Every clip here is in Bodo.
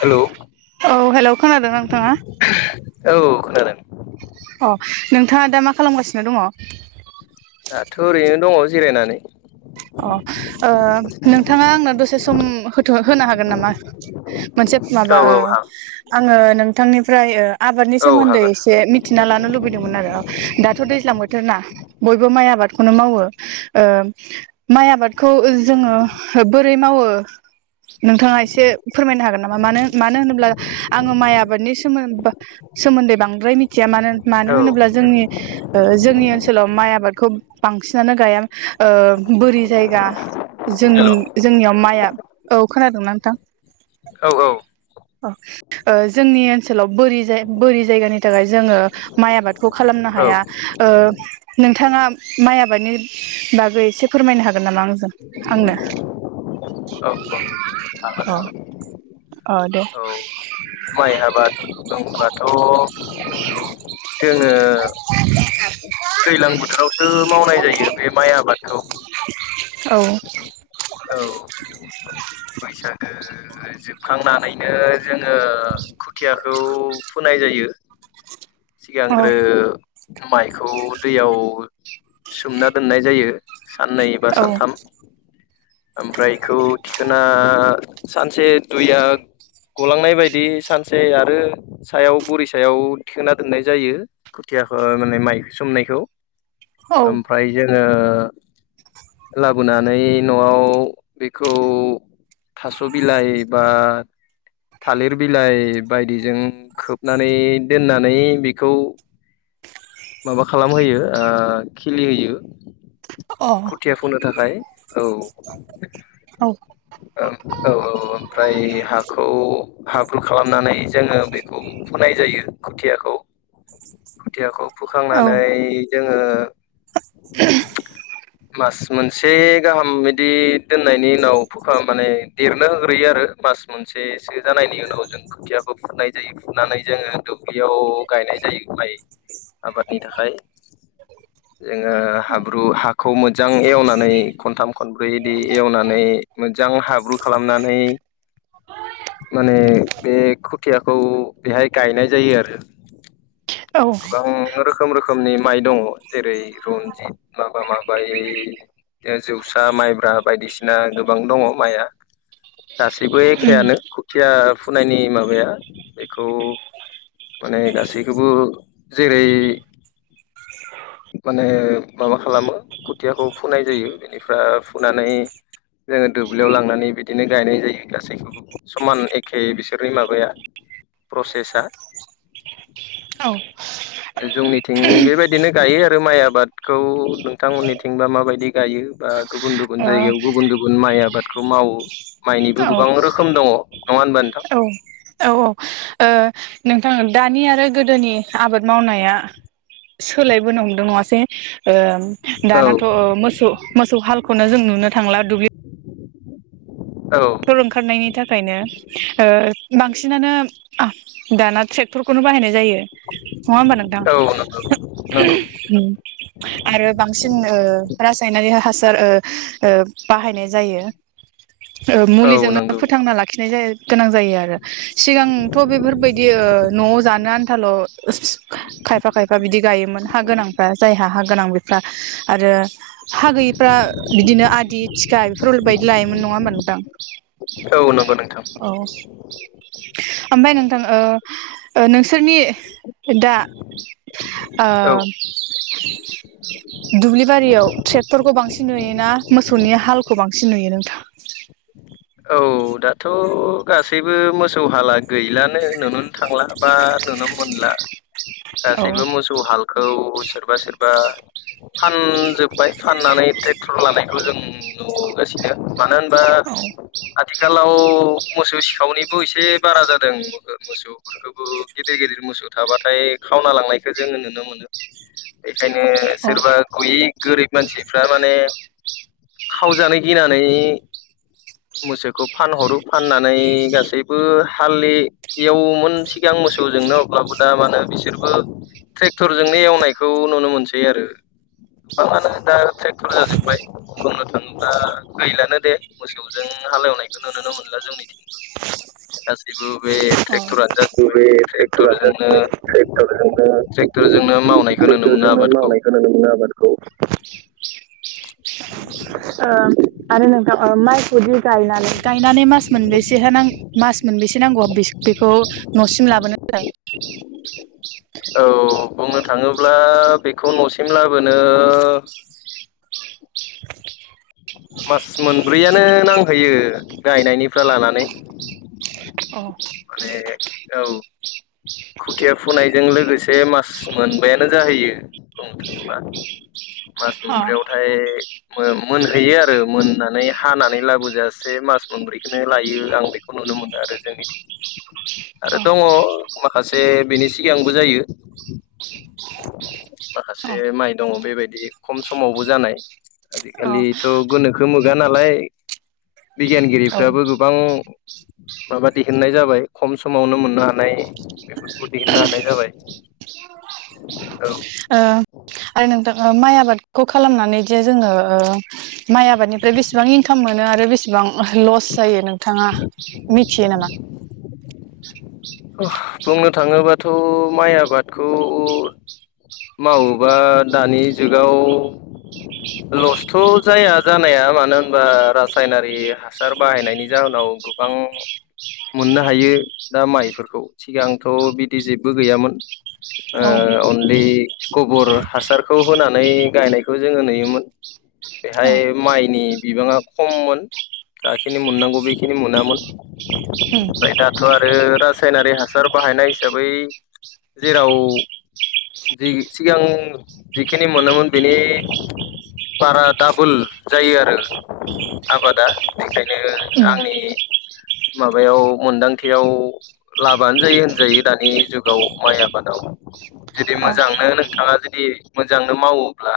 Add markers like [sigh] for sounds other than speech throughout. हेलौ औ हेल' खोनादों नोंथाङा? औ खोनादों। अ नोंथाङा दा मा खालामगासिनो दङ? दाथ' ओरैनो दङ जिरायनानै। अ ओ नोंथाङा आंनो दसे सम होथों होनो हागोन नामा? मोनसे औ माबा औ ओ हा आङो नोंथांनिफ्राय ओ आबादनि औ सोमोन्दै हागोन एसे हागोन थिना लानो लुबैदोंमोन आरो दाथ' दैज्लां बोथोर ना। बयबो माइ आबादखौनो मावो ओ माइ आबादखौ जोङो बोरै मावो नोंथाङा एसे फोरमायनो हागोन नामा मानो मानो होनोब्ला आङो माइ आबादनि सोमोन्द सोमोन्दै बांद्राय मिथिया मानो मानो औ होनोब्ला जोंनि ओ जोंनि ओनसोलाव माइ आबादखौ बांसिनानो गाया ओ बोरि जायगा जों हेल' औ जोंनियाव माइआ औ खोनादोंना नोंथां? औ औ। ओ जोंनि ओनसोलाव बोरि जा बोरि जायगानि थाखाय जोङो माइ आबादखौ खालामनो औ हाया ओ नोंथाङा माइ आबादनि बागै एसे फोरमायनो हागोन नामा आंजों आंनो हागोन औ। हागोन अ दे। औ माइ आबाद होनबाथ' [inaudible] दैज्लां बोथोरावसो मावनाय जायो बे माइ आबादखौ। औ। औ। बैसागो जोबखांनानैनो जोङो खुथियाखौ होनाय जायो औ सिगांग्रो माइखौ दैयाव सोमना दोननाय जायो साननै एबा औ सानथाम ओमफ्राय इखौ थिखोना सानसे दुइया गलांनाय बायदि सानसे आरो सायाव बुरि सायाव थिखोना दोननाय जायो खुथियाखौ माने माइखौ सोमनायखौ औ ओमफ्राय जोङो लाबोनानै न'आव बेखौ थास' बिलाइ बा थालिर बिलाइ बायदिजों खोबनानै दोननानै बेखौ माबा खालामहोयो ओ खिलिहोयो अ खोथिया फुनो थाखाय औ औ औ औ ओमफ्राय हाखौ हाब्रु खालामनानै जोङो बेखौ फुनाय जायो खुथियाखौ खोथियाखौ फोखांनानै जोङो मास मोनसे गाहाम बिदि दोननायनि उनाव हुखा माने देरनो होग्रोयो आरो मास मोनसेसो जानायनि उनाव जों खोथियाखौ फुनाय जायो फुनानै जोङो दुब्लियाव गायनाय जायो गाय आबादनि थाखाय [inaudible] जोङो हाब्रु हाखौ मोजां एवनानै खनथाम खनब्रै इदि एवनानै मोजां हाब्रु खालामनानै माने बे खुथियाखौ बेहाय गायनाय जायो आरो औ गोबां रोखोम रोखोमनि माइ दङ जेरै रन्जित माबा माबाय जौसा माइब्रा बायदिसिना गोबां दङ माइआ गासैबो एखेयानो खुथिया फुनायनि माबाया बेखौ माने गासैखौबो जेरै माने माबा खालामो खोथियाखौ फुनाय जायो बेनिफ्राय फुनानै जोङो दुब्लियाव लांनानै बिदिनो गायनाय जायो गासैखौबो समान एखे बिसोरनि माबाया प्रसेसा औ जोंनिथिं बेबायदिनो गायो आरो माइ आबादखौ नोंथांनिथिंबा माबायदि गायो बा गुबुन गुबुन गुबुन जायगायाव गुबुन गुबुन माइ आबादखौ मावो माइनिबो गोबां रोखोम दङ नङा होनबा नोंथां औ औ ओ नों दानि आरो गोदोनि आबाद मावनाया सोलायबोनो हमदों नङासै ओम औ दानाथ' मोसौ मोसौ हालखौनो जों नुनो थांला दुब्लि औ ओंखारनायनि थाखायनो बांसिनानो दाना ट्रेक्टरखौनो बाहायनाय जायो नङा होमबा नोंथां औ नंगौ नंगौ ओम आरो बांसिन रासायनारि हासार ओ बाहायनाय जायो औ मुलिजोंनो नंगौ फोथांना लाखिनाय जायो गोनां जायो आरो सिगांथ' बेफोरबायदि न'आव जानो आनथाल' खायफा खायफा बिदि गायोमोन हा गोनांफ्रा जायहा हा गोनां बेफ्रा आरो हा गैयिफ्रा बिदिनो आदि थिखा बेफोर बादि लायोमोन नङा होमबा नों जां औ नंगौ नोंथां औ ओमफ्राय नोंथां ओ नोंसोरनि दा ओ औ दुब्लि बारियाव ट्रेक्टरखौ बांसिन नुयोना मोसौनि हालखौ बांसिन नुयो नोंथाङा औ दाथ' गासैबो मोसौ हाला गैलानो नुुनोनो थांला बा नुनो मोनला औ गासैबो मोसौ हालखौ सोरबा सोरबा फानजोबबाय फाननानै ट्रेक्टर लानायखौ जों नुगासिनो मानो होनबा औ आथिखालाव मोसौ सिखावनिबो एसे बारा जादों मोसौ फोरखौबो गिदिर गिदिर मोसौ थाबाथाय खावना लांनायखौ जोङो नुनो मोनो बेखायनो अ सोरबा गयै गोरिब मानसिफ्रा माने खावजानो गिनानै मोसौखौ फानहरो फाननानै गासैबो हालदलि एवोमोन सिगां मोसौजोंनो अब्लाबो दा मानो बिसोरबो ट्रेक्टरजोंनो एवनायखौ नुनो मोनसै आरो मा मानो दा ट्रेक्टर जाजोब्बाय बुंनो थांङोब्ला गैलानो दे मोसौ जों हालेवनायखौ नुनोनो मोनला जोंनिथिंबो गासैबो बे ट्रेक्टरानो जाजोबबाय गुबै ट्रेक्टरानो ट्रेक्टरजोंनो जाहैबाय ट्रेक्टरजोंनो दोरजोंनो मावनायखौ नुनो मोनो आबादखौ खोनादों ना आबादखौ ओ आरो नोंथां माइखौदि गायनानै गायनानै मास मोनबेसे हाय आं मास मोनबस नांगौ बेखौ न'सिम लाबोनो ज औ बुंनो थाङोब्ला बेखौ नसिम लाबोनो मास मोनब्रैयानो नांहैयो गायनायनिफ्राय लानानै औ माने औ खुथिया फुनाय बेजों लोगोसे मास मोनबानो जाहैयो बुंनो थाङोबा मास अ अ मोनब्रैयाव थ फाय मोनहैयो आरो मोननानै हानानै लाबोजायासै मास मोनब्रैखौनो लायो आं बेखौ खौ नुनो मोनो आरो जोंनिथिं आरो दङ माखासे बेनि सिगांबो जायो माखासे माइ दंङ बेबायदि खम समावबो जानाय अ आजिखालिथ' गोनोखो मोगा नालाय अ औ बिगियानगिरिफ्राबो गोबां माबा दिहुननाय जाबाय खम समावनो मोननो हानाय बेफोरखौ दिहुननो हानाय जाबाय औ ओ आरो नोंथां माइ आबादखौ खालामनानै जे जोंङो माइ आबादनिफ्राय बेसेबां इनकाम मोनो आरो बेसेबां लस जायो नोंथाङा मिथियो नामा बुंनो थाङोबाथ' माइ आबादखौ मावोबा दानि जुगाव लस्थ' जाय जानाया मानो होनबा रासायनारि हासार बाहायनायनि जाहोनाव गोबां मोननो हायो दा माइफोरखौ सिगांथ' बिदि जेबो गैयामोन आ औ अलि गोबोर हासारखौ होनानै गायनायखौ जोङो नुयोमोन औ बेहाय माइनि बिबांङा खममोन जाखिनि मोननांगौ बेखिनि मोनामोन ओम ओमफ्राय [inaudible] दाथ' आरो रासायनारि हासार बाहायनाय हिसाबै जेराव सिगां जिखिनि मोनोमोन बेनि बारा डाबोल जायो आरो आबादा बेखायनो उम आंनि माबायाव मोनदांथियाव लाबानो जायो होनजायो दानि जुगाव माइ आबादाव बे अ मोजांनो नोंथाङा जुदि मोजांनो मावोब्ला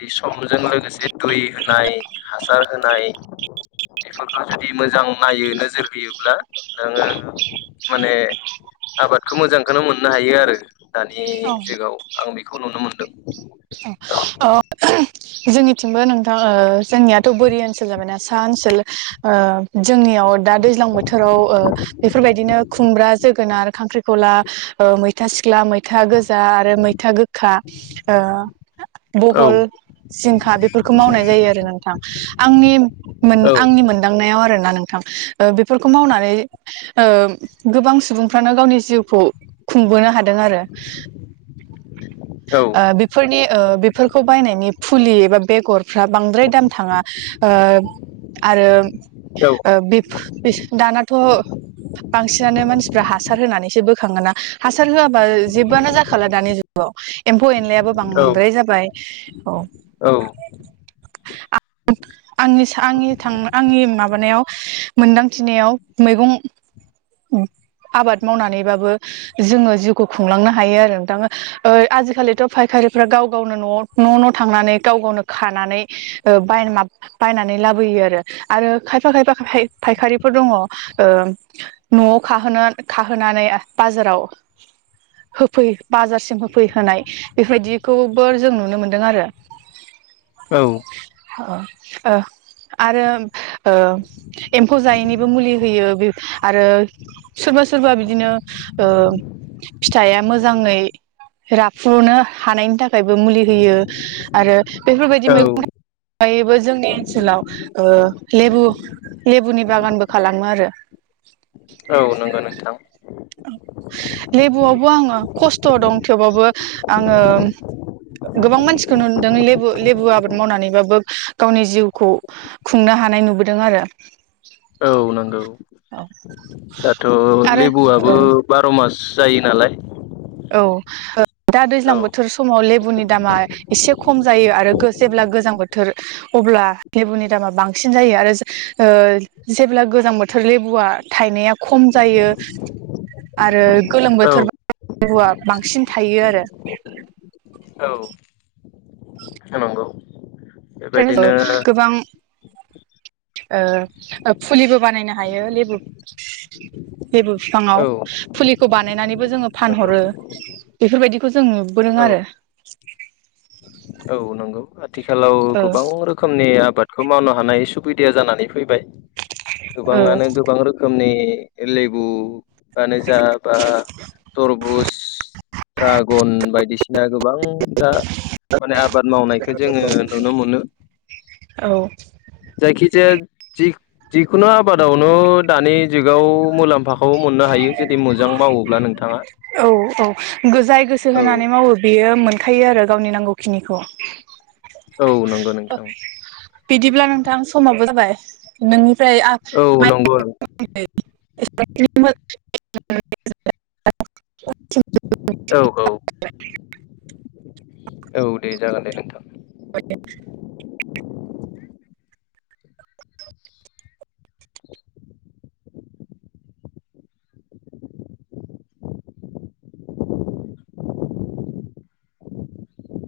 जै समजों लोगोसे दै होनाय हासार होनाय बेफोरखौ जुदि मोजां नायो नोजोर होयोब्ला नोङो माने आबादखौ मोजांखौनो मोननो हायो आरो दानि अ जुगाव आं बेखौ नुनो मोनदों। औ अ अ जोंनिथिंबो नोंथां ओ जोंनियाथ' बोरि ओनसोल जाबाय ना सा ओनसोल ओ जोंनियाव दा दैज्लां बोथोराव ओ बेफोरबायदिनो खुमब्रा जोगोनार खांख्रिखला ओ मै था सिख्ला मैथा गोजा आरो मैथा गोखा ओ औ बहल, जिंखा बेफोरखौ मावनाय जायो आरो नोंथां आंनि मोन आंनि मोन दांनायाव आरोना नोंथां ओ बेफोरखौ मावनानै ओ गोबां सुबुंफ्रानो गावनि जिउखौ खुंबोनो हादों आरो औ ओ बेफोरनि ओ बेफोरखौ बायनायनि फुलि एबा बेगर फ्रा बांद्राय दाम थाङा ओ आरो ओ बे दानाथ' बांसिनानो मानसिफ्रा हासार होनानैसो बोखाङोना हासार होआबा जेबोआनो जाखाला दानि जु गाव एम्फौ एनलायाबो बांद्राय जाबाय औ औ आंनि सा आंनि थां आंनि माबानायाव मोनदांथिनायाव मैगं आबाद मावनानैबाबो जोङो जिउखौ खुंलांनो हायो आरो नोंथां ओ आजिखालिथ' फायखारि गाव गावनो न' न' न' थांनानै गाव गावनो खानानै ओ बाय मा बायनानै लाबोयो आरो आरो खायफा खायफा फाय-फायखारिफोर दङ ओ न'आव खाहोना खाहोनानै बाजाराव होफै बाजारसिम होफैहोनाय बेबायदि खौबो जों नुनो मोन्दों आरो औ ओ ओ आरो ओ एम्फौ जायैनिबो मुलि होयो ओ आरो सोरबा सोरबा बिदिनो ओ फिथाइआ मोजाङै राफुनो हानायनि थाखायबो मुलि होयो आरो बेफोरबायदि औ मैगं अगायबो जोंनि ओनसोलाव ओ लेबु लेबुनि बागानबो खालामो आरो औ नंगौ नोंथां लेबुआवबो आङो खस्थ' दं थेवबाबो आङो गोबां मानसिखौ नुदों लेबु लेबु आबाद मावनानैबाबो गावनि जिउखौ खुंनो हानाय नुबोदों आरो औ नोंगौ दाथ' आरो लेबुआबो औ बार' मास जायो नालाय औ ओ दा दैज्लां औ बोथोर समाव लेबुनि दामा एसे खम जायो आरो जेब्ला गोजां बोथोर अब्ला लेबुनि दामा बांसिन जायो आरो ओ जेब्ला गोजां बोथोर लेबुआ थायनाया खम जायो आरो गोलोम औ बोथोरबा फोरुआ बांसिन थायो आरो औ नोंगौ ओफ्रायनोथ गोबां फुलिबो बानायनो हायो लेबु जेबो औ बिफाङाव फुलिखौ बानायनानैबो जोङो नंगौ फानहरो। बेफोरबायदिखौ जों नुबोदों औ आरो। औ नंगौ। आथिखालाव गोबां रोखोमनि आबादखौ मावनो हानाय सुबिदाया जानानै फैबाय। ओ गोबाङानो गोबां रोखोमनि लेबु मानो जा बा थरबुस, ड्रागन बायदिसिना दा गोबां दा माने आबाद मावनाय जोङो नुनो मोनो। औ जायखिजाया जि -जिखुनु आबादावनो दानि जुगाव मुलाम्फा खौ मोननो हायो जुदि मोजां मावोब्ला नोंथाङा। औ औ जाय गोसो औ। होनानै मावो बेयो मोनखायो आरो गावनि नांगौखिनिखौ। औ नोंगौ नोंथां। बिदिब्ला नोंथां समाबो जाबाय नोंनिफ्राय औ नोंगो [unintelligible] औ औ। औ दे जागोन दे नोंथां। [unintelligible]